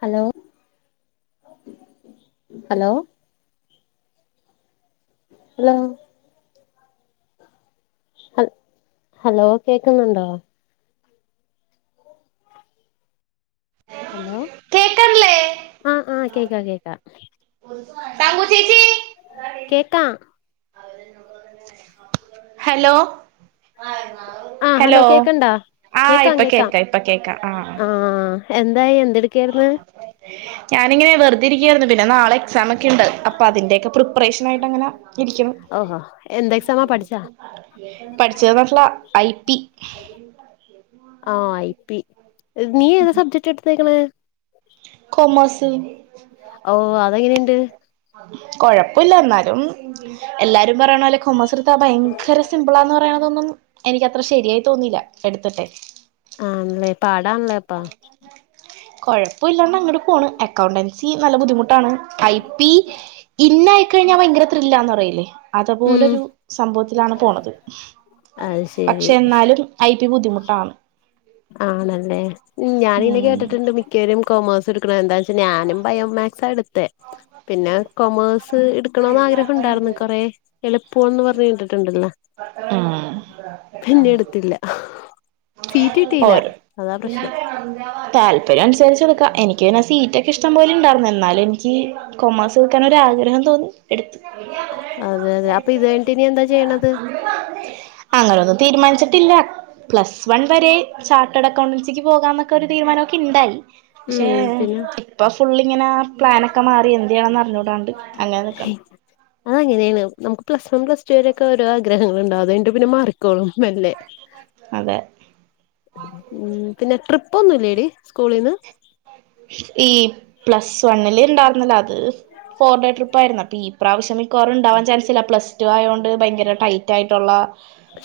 Hello, hello hello ഹ hello കേൾക്കുന്നുണ്ടോ? Hello, കേക്കണില്ലേ ആഹ് ആഹ് കേൾക്കം കേൾക്കാം തങ്കു ചേച്ചി കേക്കാം. ഹലോ ആ ഹലോ, കേക്കണ്ടാ ആഹ് ഇപ്പ കേക്കാം ഇപ്പ കേക്കാം ആഹ് ആ എന്തായി എന്തെടുക്കുവായിരുന്ന് ഞാനിങ്ങനെ വെറുതെരിക്കുവായായിരുന്ന് പിന്നെ നാളെ എക്സാം ഒക്കെ ഇണ്ട് അപ്പ അതിന്റെക്കെ പ്രിപ്പറേഷനായിട്ടങ്ങനെ ഇരിക്ക്ണ്. ഓഹോ എന്ത് എക്സാമാ പഠിച്ചാ [inaudible] പഠിച്ചത് വർല [unintelligible] ഐ ടി ആഹ് ഐ പി നീ ഏത് സബ്ജക്ട് എടുത്തേക്കണ കൊമേഴ്സ് ഓ അതെങ്ങനെണ്ട് കൊഴപ്പല്ല ഇന്നാലും എല്ലാരും പറയണ പോലെ കൊമേഴ്സ് എടുത്ത ഭയങ്കര സിംമ്പിളാന്ന് പറയണതൊന്നും എനിക്കത്ര ശരിയായി തോന്നില്ല എടുത്തിട്ടെ ആണല്ലേ പാടാണല്ലേ അപ്പൊ കൊഴപ്പില്ലാണ്ട് അങ്ങട് പോണ് അക്കൗണ്ടൻസി നല്ല ബുദ്ധിമുട്ടാണ് ഐ പി ഇന്നായി കഴിഞ്ഞാൽ ഭയങ്കര ത്രില്ലാന്ന് പറയില്ലേ ഉം അതപോലൊരു സംഭവത്തിലാണ് പോണത് അത് ശരി പക്ഷെ എന്നാലും ഐ ടി ബുദ്ധിമുട്ടാണ് ആണല്ലേ ഉം ഞാനിനെ ഉം കേട്ടിട്ടുണ്ട് മി മിക്കരും കൊമേഴ്സ് എടുക്കണ എന്താ വെച്ചാ ഞാനും ബയോമാക്സ് എടുത്തെ പിന്നെ കൊമേഴ്സ് എടുക്കണന്ന് ആഗ്രഹണ്ടായിരുന്നു കൊറെ എളുപ്പന്ന് പറഞ്ഞ് കണ്ടിട്ടുണ്ടല്ല ഉം പിന്നെ എടുത്തില്ല സീറ്റ് കിട്ടില്ല ഓരോ അതാ പ്രശ്നം താല്പര്യം അനുസരിച്ച് എടുക്കാം എനിക്ക് പിന്നെ സീറ്റ് ഒക്കെ ഇഷ്ടം പോലെ ഇണ്ടായിരുന്നു എന്നാലും എനിക്ക് കൊമേഴ്സ് എടുക്കാൻ ഒരാഗ്രഹം തോന്നി എടുത്തു അതെ അതെ അപ്പൊ ഇത് കഴിഞ്ഞിട്ടിനി എന്താ ചെയ്യണത് അങ്ങനൊന്നും തീരുമാനിച്ചിട്ടില്ല പ്ലസ് വൺ വരെ ചാർട്ടേഡ് അക്കൗണ്ടൻസിക്ക് പോകാന്നൊക്കെ ഒരു തീരുമാനമൊക്കെ ഉണ്ടായി ക്ഷെ ഉം പിന്നെ ഇപ്പ ഫുൾ ഇങ്ങനെ പ്ലാനൊക്കെ മാറി എന്തെയ്യെണെന്ന് അറിഞ്ഞൂടാണ്ട് അങ്ങനെ നിക്കണ് അതങ്ങനെണ് നമുക്ക് പ്ലസ് വൺ പ്ലസ് ടു വരെ ഒക്കെ ഓരോ ആഗ്രഹങ്ങൾ ഉണ്ടാവും അത് കഴിഞ്ഞിട്ട് പിന്നെ മാറിക്കോളും മെല്ലെ അതെ ഉം പിന്നെ ട്രിപ്പ് ഒന്നുംല്ലടി സ്കൂളീന്ന് ഈ പ്ലസ് വണ്ണില് ഇണ്ടാർന്നതാ അത് ഫോർ ഡേ ട്രിപ്പ് ആയിരുന്നു അപ്പൊ ഈ പ്രാവശ്യ മി ക്കാറും ഇണ്ടാവാൻ ചാൻസില്ല പ്ലസ് ടു ആയോണ്ട് ഭയങ്കര ടൈറ്റ് ആയിട്ടുള്ള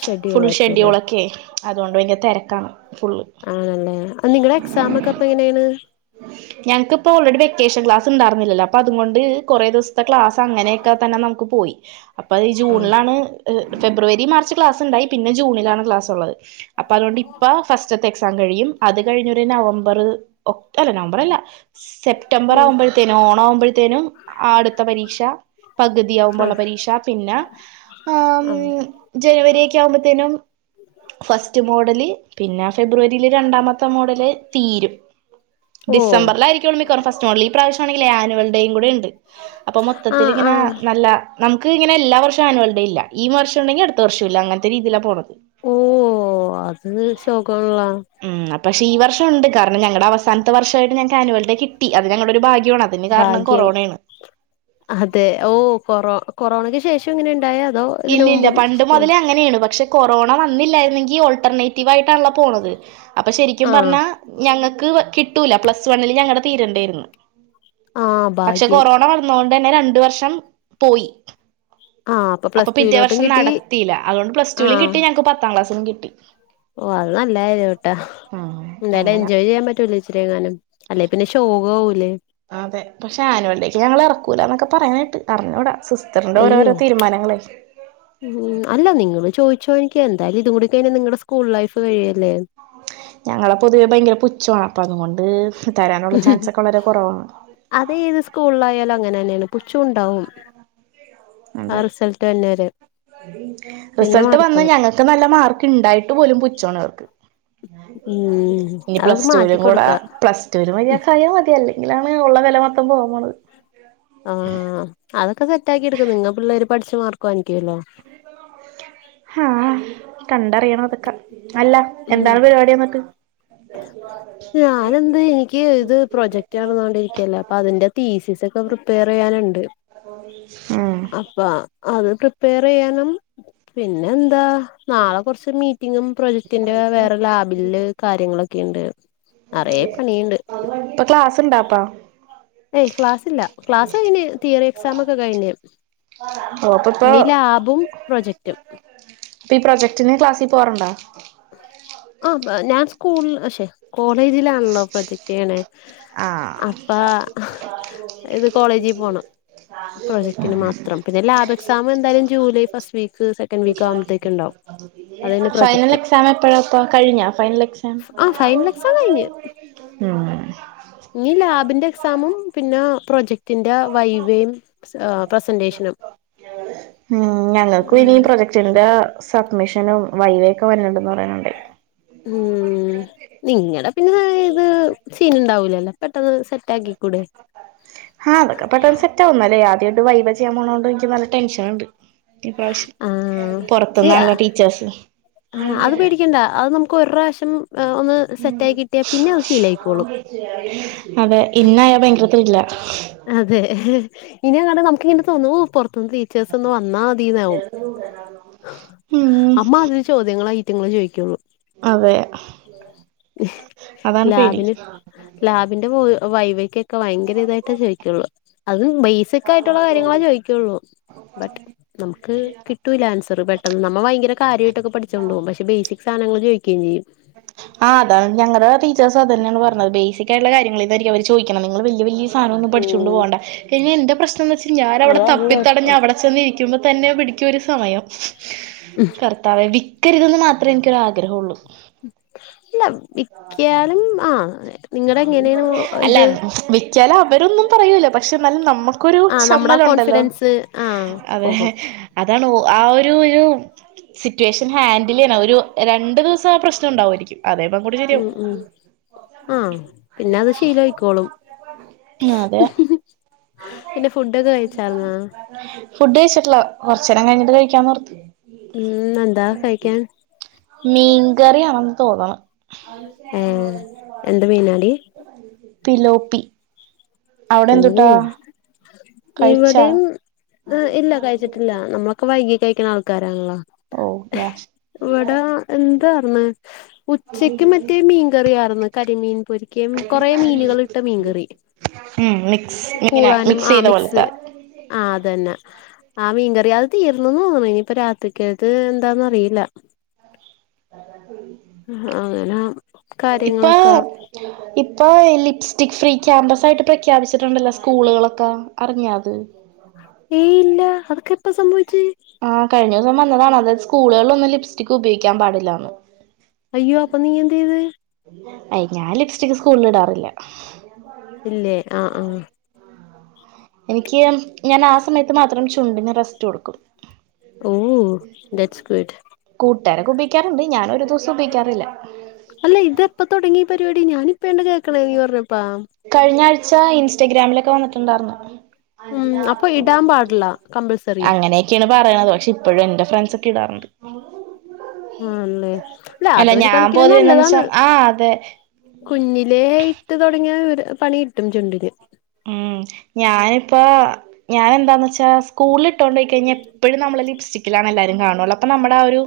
ഷെഡ്യൂൾ ഫുൾ ആയിരിക്കുംല്ലേ ഷെഡ്യൂൾ ഒക്കെ അതുകൊണ്ട് ഭയങ്കര തിരക്കാണ് ഫുള് ആണല്ലേ നിങ്ങളടെ എക്സാമൊക്കെ അപ്പ എങ്ങനെയാണ് ഞങ്ങക്ക്പ്പൊ ഓൾറെഡി വെക്കേഷൻ ക്ലാസ്ണ്ടാർന്നില്ലല്ല അപ്പ അതുകൊണ്ട് കുറെ ദിവസത്തെ ക്ലാസ് അങ്ങനൊക്കെ തന്നെ നമുക്ക് പോയി അപ്പൊ അത് ആഹ് ജൂണിലാണ് ഫെബ്രുവരി മാർച്ച് ക്ലാസ് ഇണ്ടായി പിന്നെ ജൂണിലാണ് ക്ലാസ് ഉള്ളത് അപ്പൊ അതുകൊണ്ട് ഇപ്പ ഫസ്റ്റത്തെ എക്സാം കഴിയും അത് കഴിഞ്ഞൊരു നവംബർ ഒക് അല്ല നവംബർ അല്ല സെപ്റ്റംബർ ഉം ആവുമ്പോഴത്തേനും ഓണം ആവുമ്പോഴത്തേനും അടുത്ത പരീക്ഷ പകുതിയാകുമ്പോ ഉള്ള ആഹ് പരീക്ഷ പിന്നെ ആം ആഹ് ജനുവരിക്കെ ആവുമ്പോത്തേനും ഫസ്റ്റ് മോഡല് പിന്നെ ഫെബ്രുവരിയില് രണ്ടാമത്തെ മോഡല് തീരും ഓ ഡിസംബറിലായിരിക്കും മിക്കവാറും ഫസ്റ്റ് മോഡൽ ഈ പ്രാവശ്യണെങ്കിൽ ആനുവൽ ഡേയും കൂടെ ഉണ്ട് അപ്പൊ മൊത്തത്തില് ആഹ് ഇങ്ങനെ ആഹ് നല്ല നമുക്ക് ഇങ്ങനെല്ലാ വർഷവും ആനുവൽ ഡേ ഇല്ല ഈ വർഷം ഉണ്ടെങ്കി അടുത്ത വർഷം ഇല്ല അങ്ങനത്തെ രീതിയിലാ പോണത് ഓ അത് ശോകാള്ള ഉം പക്ഷ ഈ വർഷ ഉണ്ട് കാരണം ഞങ്ങടെ അവസാനത്തെ വർഷമായിട്ട് ഞങ്ങൾക്ക് ആനുവൽ ഡേ കിട്ടി അത് ഞങ്ങളൊരു ഭാ ഭാഗ്യം അതെ ഓ കൊറോ കൊറോണക്ക് ശേഷം ഇങ്ങനെ ഇണ്ടായേ അതോ ഇതിന് ഇല്ലല്ല മുമ്പും പണ്ട് സ്കൂൾ മുതലേ അങ്ങനെയാണ് പക്ഷെ കൊറോണ വന്നില്ലായിരുന്നെങ്കി ഓൾട്ടർനെയ്റ്റീവായിട്ടാണല്ലൊ പോണത് അപ്പൊ ശരിക്കും ആഹ് പറഞ്ഞാ ഞങ്ങക്ക് കിട്ടൂല പ്ലസ് വണ്ണ്ല് ഞങ്ങടെ തീരണ്ടേര്ന്ന് ആഹ് പക്ഷെ ഭാഗ്യം കൊറോണ വന്നോണ്ടെന്നെ രണ്ട് വർഷം പോയി ആഹ് അപ്പൊ പ്ലസ് പിറ്റേ ടുവിലോട്ടും വർഷം കിട്ടി നടത്തീല അതോണ്ട് പ്ലസ്റ്റൂലും കിട്ടി ഞങ്ങക്ക് പത്താം ക്ലാസിലും കിട്ടി ഓഹ് അത് നല്ല കാര്യാവ്ട്ടാ ഉം എന്തായാലും അങ്ങനെ എൻജോയ് ചിയ്യാ പറ്റൂലെ ആച്ചങ്ങാനും അല്ലെ പിന്നെ ശോക ആവുലെ അതെ പക്ഷെ ആനുവൽഡേക്ക് ഞങ്ങളെ എറക്കൂല ന്നൊക്ക പറയ്ണേട്ട് അറിഞ്ഞൂട സിസ് റ്റർന്റ അയ്യോ ഓരോരൊ തീര്മാനങ്ങളെ ഉം അല്ല നിങ്ങള് ചോദിച്ചോനിക്ക് എന്തായാലും ഇത് കൂടി കഴിഞ നിങ്ങടെ സ്കൂൾ ലൈഫ് കഴിയല്ലേ ഞങ്ങളെ പൊതുവെ ഭയങ്കര പുച്ഛവ അപ്പൊ അതുംകൊണ്ട് തരാനുള്ള ചാൻസൊക്ക വളരെ കൊറവാണ് അത ഏത് സ്കൂളിലായാലും അങ്ങനെന്നേണ് പുച്ചു ഉണ്ടാവും അതെ ആഹ് റിസൽട്ട് വർന വരെ റിസൾട്ട് വന്ന ഞങ്കക്ക് നല്ല മാർക്ക് ഇണ്ടായിട്ട് പോലും പുച്ചവാണ് അവർക്ക് ഉം ഇനി അത് പ്ലസ്റ്റൂലും കൂട മാറ്റിക്കൊടുക്ക പ്ലസ് റ്റൂലും കായ്യ മതി അല്ലെങ്കിലാണ് ഉള്ള വില മൊത്തം പോണത് ആഹ് അതൊക്ക സെറ്റാക്കി എടുക്കും നിങ്ങ പിള്ളേര് പഠിച്ചു മാർക്ക് വാങ്ങിക്കുല്ലൊ ആഹ് കണ്ടറിയണം അതൊക്കെ അല്ല ഉം എന്താണ് പരിപാടി എന്നിട്ട് [unintelligible] ഞാനെന്ത് എനിക്ക് ഇത് പ്രൊജക്ട് നടന്നോണ്ടിരിക്കല്ലെ അപ്പൊ അതിന്റെ തീസിസ് ഇപ പ്രിപ്പേറിയ്യാന്ണ്ട് ഉം അപ്പ അത് പ്രിപ്പേറിയ്യാനും പിന്നെന്താ നാളെ കൊറ്ച്ച് മീറ്റിങ്ങും പ്രൊജക്ടിന്റെ വേറെ ലാബില്ല് കാര്യങ്ങളൊക്ക ണ്ട് നെറേ പണിയ്ണ്ട് ഇപ്പൊ ക്ലാസ് ഇണ്ടാപ്പൊ ഏയ് ക്ലാസ്സില്ല ക്ലാസ് കയഞ് തീയറി എക്സാമൊക്കെ കഴിഞ്ഞ് ഓ അപ്പൊ ഇപ്പൊ ഇനി ലാബും പ്രൊജക്ടും ഇപ്പ ഈ പ്രൊജക്ടിന് ക്ലാസി പോവറ്ണ്ടൊ ആഹ് ഞാൻ സ്കൂൾ പക്ഷെ കോളേജിലാണലൊ പ്രൊജക്ടീയ്ണെ അപ്പ ഇത് കോളേജി പോണം പ്രോജക്റ്റിന് മാത്രം പിന്നെ ലാബ് എക്സാമ് എന്തായാലും July first week second week ആവുമ്പത്തേക്ക് ഇണ്ടാവും ഫൈനല് എക്സാമ് എപ്പഴാപ്പൊ കഴിഞ്ഞൊ ഫൈനല് എക്സാം ആഹ് ഫൈനലെ എക്സാം കഴിഞ്ഞ് ഉം ഇനി ലാബ്ന്റ എക്സാമും പിന്ന പ്രൊജക്ടിന്റ വൈവേം ഏഹ് പ്രസന്റേഷ്നും ഉം ഞങ്ങക്കു ഇനി പ്രൊജക്ടിന്റെ സബ്മിഷനും വൈവേയൊക്കെ വരൺണ്ട് ന്നറയൺണ്ട് ഉം നിങ്ങടെ പിന്ന ഇത് സീന് ഇണ്ടാവൂലലൊ പെട്ടെന്ന് സെറ്റാക്കി കൂടെ ആഹ്തൊക്കെ പെട്ടെന്ന് സെറ്റ ആഹ് അതൊക്കെ പെട്ടെന്ന് സെറ്റാവും ഇന്നാലു ആദ്യായ്ട്ട് വൈവേ ചെയ്യാ പോണതോണ്ടെ എനിക്ക് നല്ല ടെൻഷന്ണ്ട് ഇപ്രാവശ്യം ആ പൊറത്തുന്നാണല്ലൊ ടീച്ചേഴ്സ് ആഹ് അത് പേടിക്കണ്ട അത് നമുക്ക് ഒരു പ്രാവശ്യം ഏഹ് ഒന്ന് സെറ്റായി ആയി കിട്ടിയ പിന്നെ അത് ശീലായിക്കോളും അതെ ഇന്നായാ ഭയങ്കര ത്രില്ല അതെ ഇനി അങ്ങാണ്ട് നമുക്കിങ്ങനെ തോന്നൂ പൊറ്ത്തൂന്ന് ട്ടീച്ചേഴ്സൊന്ന് വന്നാ മതീന്നാവും ഉം അമ്മാതിരി ചോദ്യങ്ങളായി റ്റ്ങ്ങൾ ചോയ്ക്കൊള്ളൂ അതെ അതാണ് പേടി ലാബിന് ലാബിന്റെ വൈവെക്ക് ക്ക വയങ്കര ഇതായിട്ടേ ചോദിക്കുള്ളൂ അതും ബേസിക്കായിട്ടുള്ള കാര്യങ്ങള ചോയ്ക്കൊള്ളൂ ബട്ട് നമുക്ക് കി ട്ടൂലാൻസർ പെട്ടെന്ന് നമ്മ ഭയങ്കര കാര്യായിട്ടൊക്കെ പഠിച്ചോണ്ട് പോവും. പക്ഷെ ബേസിക് സാനങ്ങൾ ചോയ്ക്കേം ചെയ്യും ആഹ് അതാണ് ഞങ്ങടെ ടീച്ചേഴ്‌സും അതന്നെയാണ് പറഞ്ഞത് ബേസിക് ആയിട്ടുള്ള കാര്യങ്ങളെ അവര് ചോയിക്കണ, നിങ്ങള് വല്യ വല്യ സാനൊന്നും പഠിച്ചൊണ്ട് ഉം പോണ്ട ഇനി എന്റെ പ്രശ് നന്തെന്ന് വെച്ച ഞാൻ അവിടെ അതാണ് തപ്പിത്തടഞ്ഞ് കുഴപ്പം അവിടെ ചെന്നിരിക്കുമ്പ തന്നെ പിടിക്കും ഒരു സമയം കർത്താവേ വിക്കരുതെന്ന് മാത്രമേ എനിക്കൊരു ആഗ്രഹള്ളൂ ഇല്ല വിക്കിയലും ആഹ് നിങ്ങടെ എങ്ങനെയാണ് അല്ല ഇത് വിക്കിയാലും അവരൊന്നും പറയൂല. പക്ഷെ ന്നാലും നമ്മക്- ക്കൊരു ആഹ് നമ്മുടെ ആ ചമ്മലുണ്ടല്ലോ കോൺഫിഡൻസ് ആഹ് അതെ പോകും അതാണ് ആ ഒരു ഒരു സിറ്റുവേഷൻ ഹാൻഡിലെയ്യണം ഒരു രണ്ടു ദിവസം ആ പ്രശ്നം ണ്ടാവായിരിക്കും അതേപ്പങ്ങോട്ട് ശെരിയാവും ഉം ഉം ആഹ് പിന്നത് ശീലായിക്കോളും അതെ പിന്നെ ഫുഡ്ടൊക്കെ കഴിച്ചാർന്നാ ഫുഡ് കഴിച്ചിട്ടില്ല കൊർച്ചേരം കഴിഞ്ഞിട്ട് കഴിക്കാന്നോർത് ഉം എന്താ കഴിക്കാൻ മീൻകറിയാണെന്ന് തോന്ന്ണ് ഏഹ് എന്ത് മീനാടി പിലോപ്പി ഓഹ് അവിടെന്തുട്ടാ ഇവിടെയും ഇല്ല കഴിച്ചിട്ടില്ല നമ്മക്- ക്കൊ വൈകി കഴിക്കണ ആൾക്കാരാണല്ലോ ഓ യാ ഇവടെ എന്താ പർഞ്ഞെ ഉച്ചക്ക് മറ്റേ മീൻകറിയാർന്ന്, കരിമീൻ പൊരി കൊറേ മീനുകളിട്ട മീൻകറി ഏഹ് മിക്സ് ഇങ്ങന മിക്സെയ്ത പോലെത്തെ ആഹ് അതന്നെ ആ മീൻകറി അത് തീർന്നെന്ന് തോന്നുണ് ഇനിയിപ്പ രാത്രിക്കേക്ക് എന്താന്നറിയില്ല അങ്ങനാ ഇപ്പാ ഇപ്പൊ ലിപ്സ്റ്റിക് ഫ്രീ ക്യാമ്പസായിട്ട് പ്രഖ്യാപിച്ചിട്ടുണ്ടല്ലോ സ്കൂളുകളൊക്കെ അറിഞ്ഞാ അത് ഏയ് ഇല്ല അതൊക്കെപ്പ സംഭവിച്ച് ആ കഴിഞ്ഞിവസം വന്നതാണ്, അതായത് സ്കൂളുകളിലൊന്നും ലിപ്സ്റ്റിക്ക് ഉപയോഗിക്കാൻ പാടില്ലാന്ന് അയ്യോ അപ്പൊ നീ എന്ത് ചെയ്ത് അയ് ഞാൻ ലിപ്സ്റ്റിക് സ്കൂളില് ഇടാറില്ല ഇല്ലേ ആ ആഹ് എനിക്ക് ഞാനാസമയത്ത് മാത്രം ചുണ്ടിന് റസ്റ്റ് കൊടുക്കും ഓഹ് ദാറ്റ്സ് ഗുഡ് കൂട്ടാരൊക്കെ ഉപയോഗിക്കാറുണ്ട് ഞാൻ ഒരു ദിവസം ഉപയിക്കാറില്ല അല്ല ഇതെപ്പൊ തൊടങ്ങി ഈ പരിപാടി ഞാനിപ്പഴാണ്ട കേക്കണെ നീ പറഞ്ഞപ്പാ കഴിഞ്ഞാഴ്ച ഇൻസ്റ്റഗ്രാമിലൊക്കെ വന്നിട്ടുണ്ടാർന്നു ഉം അപ്പൊ ഇടാൻ പാടില്ല കമ്പൽസറി അങ്ങനെ ക്കെണ് പറയണത്. പക്ഷെ ഇപ്പഴും എൻറെ ഫ്രണ്ട്സൊക്കെ ഇടാറുണ്ട് ആണല്ലേ അല്ല അതൊരു ഞാൻ കണിക്കിന് പൊതുവെ എന്താന്ന് നല്ലതാണ് വെച്ചാ ആ അതെ കുഞ്ഞിലേ ഇട്ട് തൊടങ്ങിയ ഒരു പണി കിട്ടും ചുണ്ടിന് ഉം ഞാനിപ്പ ഞാൻ എന്താന്ന് വെച്ചാ സ്കൂള് ഇട്ടോണ്ടോയി കഴിഞ്ഞ ഇപ്പോഴും നമ്മള് ലിപ്സ്റ്റിക്കിലാണ് എല്ലാരും കാണുവ അപ്പൊ നമ്മുടെ ആ ഒരു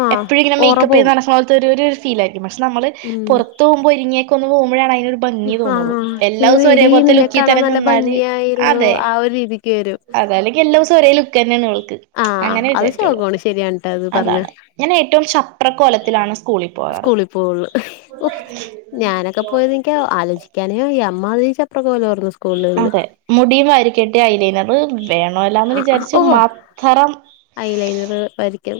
ആഹ് എപ്പോഴും ഇങ്ങനെ ഓറ മേക്കപ്പ് ചെയിതു പോവും നടക്കുന്ന ഒരു ഫീലായിരിക്കും പക്ഷെ നമ്മള് പൊറ ഉം പൊറത്ത് പോകുമ്പോ ഒരിങ്ങിയൊക്ക ഒന്ന് പോകുമ്പോഴാണ് അതിനൊരു ഭംഗി തോന്നുള്ളൂ ആഹ് എല്ലാ അയ്യോ ദിവസവും ഒരേ എടീ പോലെ ഒരെ നിന്നെ ലുക്ക് കാണാൻ തന്നെ നല്ല നിന്നാല് ഭംഗിയായല്ലോ അതെ ആ ഒരു രീതിക്ക് വരും അതല്ല എല്ലാ ദിവസം ഒരേ ലുക്ക് തന്നെയാണ് അവൾക്ക് ആഹ് അങ്ങനെ അത് വിചാരിക്കുള്ളു ശോകാണ് ശരിയാണ് ട്ടോ അത് പറഞ്ഞ അതാണ് ഞാൻ ഏറ്റവും ശപ്രകോലത്തിലാണ് സ്കൂളില് പോകാറ് സ്കൂളിൽ പോവുള്ളൂ ഓഹ് ഞാനൊക്കെ പോയതൊക്ക ആലോചിക്ക ക്കാന വയ്യ അമ്മാതിരി ശപ്രകോലമായിരുന്നു അതെ മുടിയും വാരി കെട്ടിയയലെനയത് വേണോല്ലാന്ന് വിചാരിച്ച്മാത്രം. ഇലൈനാർ വരിക്കും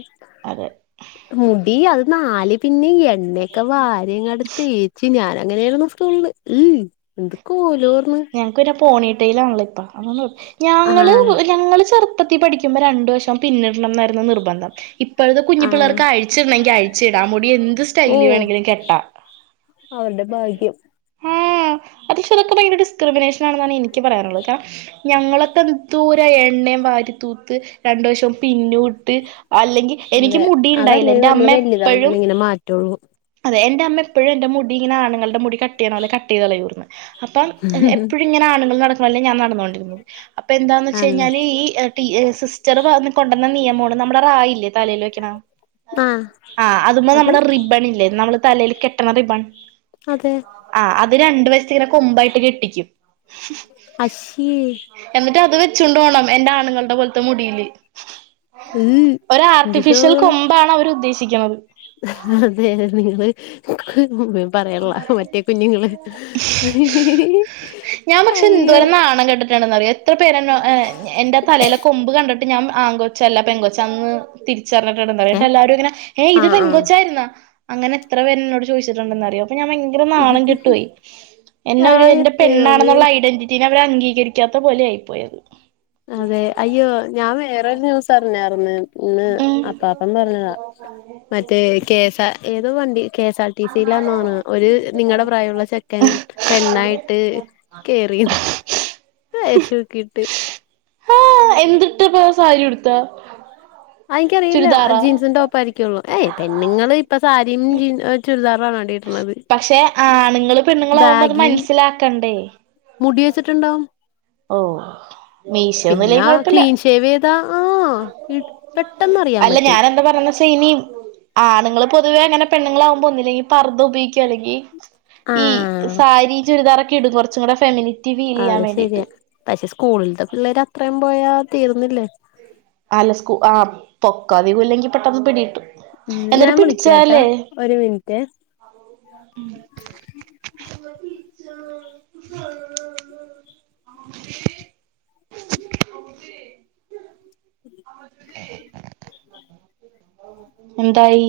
മുടി അത് നാല് പിന്നെ എണ്ണയ്ക്കെ വാര്യങ്ങട്ട്തെ ച്ചി ഞാനങ്ങനായിരുന്നു സ്കൂൾഉം എന്ത്കൊലർന്നു. ഞങ്ങക്ക് പോണീട്ടയിലാണല്ലോ ഇപ്പ അതോണ്ട് കൊ ഞ ആഹ് ഞങ്ങൾ ചെറുപ്പത്തി പഠിക്കുമ്പോ രണ്ട് വഷം പിന്നിടണന്നായിരുന്ന നിർബന്ധം ഇപ്പോഴത്തെ കുഞ്ഞു ആഹ് പിള്ളേർക്ക് ആയ്. ച്ചിടണെങ്കി അഴിച്ചിട മുടി എന്ത് സ്റ്റൈല് ഓഹ് വേണെങ്കിലും കെട്ടാ. അവരുടെ ഭാഗ്യം ആഹ് [unintelligible] ഡിസ്ക്രിമിനേഷൻ ആണെന്നാണ് എനിക്ക് പറയാനുള്ളത് കര ഞങ്ങളൊക്ക എദ് തൂര എണ്ണയും വാരിത്തൂത്ത് രണ്ട് വഷും പിന്നൂട്ട്. ത് അല്ലെങ്കിൽ എനിക്ക് അതെ മുടിണ്ടായില്ല അതല്ലേ നമ്മള് എന്റമ്മ എപ്പോഴും വലുതാവുമ്പോഴേ ഇങ്ങനെ മാറ്റുള്ളൂ അതെ എന്റെ അമ്മ എപ്പോഴും എന്റെ മുടിങ്ങനാ ആണുങ്ങളുടെ മുടി കട്ടയ്യണോലെ കട്ട് ചെയ്ത് കളയരുന്നു എഹ് എപ്പഴുങ്ങനെ ആണുങ്ങൾ നടക്കണോലെ ഞാൻ നടന്നുകൊണ്ടിരിക്കും അപ്പൊന്താന്ന് ആണല്ലേ ചെയ്ഞ്ഞാൽകഴിഞ്ഞാല് ഈ ട്ടി ഹ സിസ്റ്റർ പറഞ്ഞികൊണ്ടന്നനിയമാണ് നമ്മുടെ റായില്ലേ തലേൽ വെക്കണ ആഹ് ആഹ് അതമ അത് നമ്മുടെ റിബ്ബണില്ലേ നമ്മൾതലേൽ കെട്ടണ റിബൺ അതെ ആഹ് അത് രണ്ട് വശത്ത്ങ്ങനെ കൊമ്പായിട്ട് കെട്ടിക്കും അശ്യാ എന്നിട്ട് അത് വെച്ചോണ്ട്ഓണംഎന്റെ ആണുങ്ങളുടെ പോലത്തെ മുടിയില് ഉം ഒരു എന്ത് ആർട്ടിഫിഷ്യൽ ശോകാണ് കൊമ്പാണ് അവർ ഉദ്ദേശിക്കുന്നത് അതെ നിങ്ങള്ൾ [unintelligible] പറയള്ള മറ്റേ കുഞ്ഞുങ്ങള് ഞാൻ പക്ഷെ അയ്യോ എന്തോരം [unintelligible] എത്ര പേരന്നഎ എന്റെതലയിലെ കൊമ്പ് കണ്ടിട്ട് ഞാൻ ആങ്കോച്ചല്ല പെങ്കൊച്ച അന്ന് തിരിച്ചറിഞ്ഞിട്ടുണ്ടെന്നറിയോ ഏ ശേ എല്ലാരുംങ്ങനെ ഏഹ് ഇത് ആഹ് ആഹ് പെങ്കൊച്ചായിരുന്നാ. അങ്ങന എത്ര പേരന്നോട് ചോദിട്ടുണ്ടെന്നറിയോ അപ്പ ഞാൻ [unintelligible] ങ്കര നാണം കെട്ടുയി എന്നെ ഒരു ആയ എന്റെ ദൈവമേ പെണ്ണാണെന്നുള്ള ഐഡന്റി നെ അവരംഅംഗീകരിക്കാത്ത പോലെയിപോയത് അതെ അയ്യോ ഞാൻ വേറൊരു ദിവസറഞ്ഞാർന്ന് ഇന്ന് ഉം അപ്പാപ്പന് പറഞ്ഞതാ മറ്റേ കേസ ഏതോ വണ്ടി കേസ ടി സിയിലാന്നഓണ ഒരു നിങ്ങടെ പ്രായുള്ള ചെക്കൻ പെണ്ണായിട്ട് കേറീന്ന്. ഹ് ഹ വെശോക്കിട്ട് ആഹ് എന്തിട്ടപ്പ സാരി ഉട്ത്താ ആയ്നിക്കറിയില്ല ജീൻസും ടോപ്പാരിക്കുള്ളൂ ഏയ് പെണ്ണുങ്ങള് ഇപ്പൊ സാരിയും ജീൻ ചുരിദാറും ആണ ശ് പക്ഷെ ആണുങ്ങൾ പെണ്ണുങ്ങളാവുമ്പോ അത് ബാഗിയും മനസ്സിലാക്കണ്ടേ മുടി വെച്ചിട്ട്ണ്ടാവും. ഓഹ് പിന്ന ക്ലീൻ ഷേവ് ചെയ്താ ആഹ് പെട്ടെന്ന് അറിയാൻ പറ്റും ഇനിം ആണ്ങ്ങൾ പൊതുവെ അങ്ങനെപെണ്ണ്ങ്ങളാവുമ്പൊ ഒന്നൂല്ലങ്കി പർദ ഉപയോഗിക്കും അല്ലെങ്കി ഈ ആഹ് സാരി ചുരിദാറൊക്കെ ഇടും കൊറച്ചും കൂടെ ഫെമിനി അത് ശരിയാ പക്ഷെ സ്കൂളിൽത്തെ പിള്ളേര് അത്രയും പോയാ തീർന്നില്ലേ അല്ല സ്കൂ ആ പൊക്കാതികൂല്ലെങ്കി പെട്ടെന്ന് പിടി കിട്ടും. ഉം ഞാൻ എന്നിട്ട് വിളിക്കാട്ടാ ഒരു മിനിറ്റേ ഉ മ് ച്ചാ ച്ച ഫ എന്തായി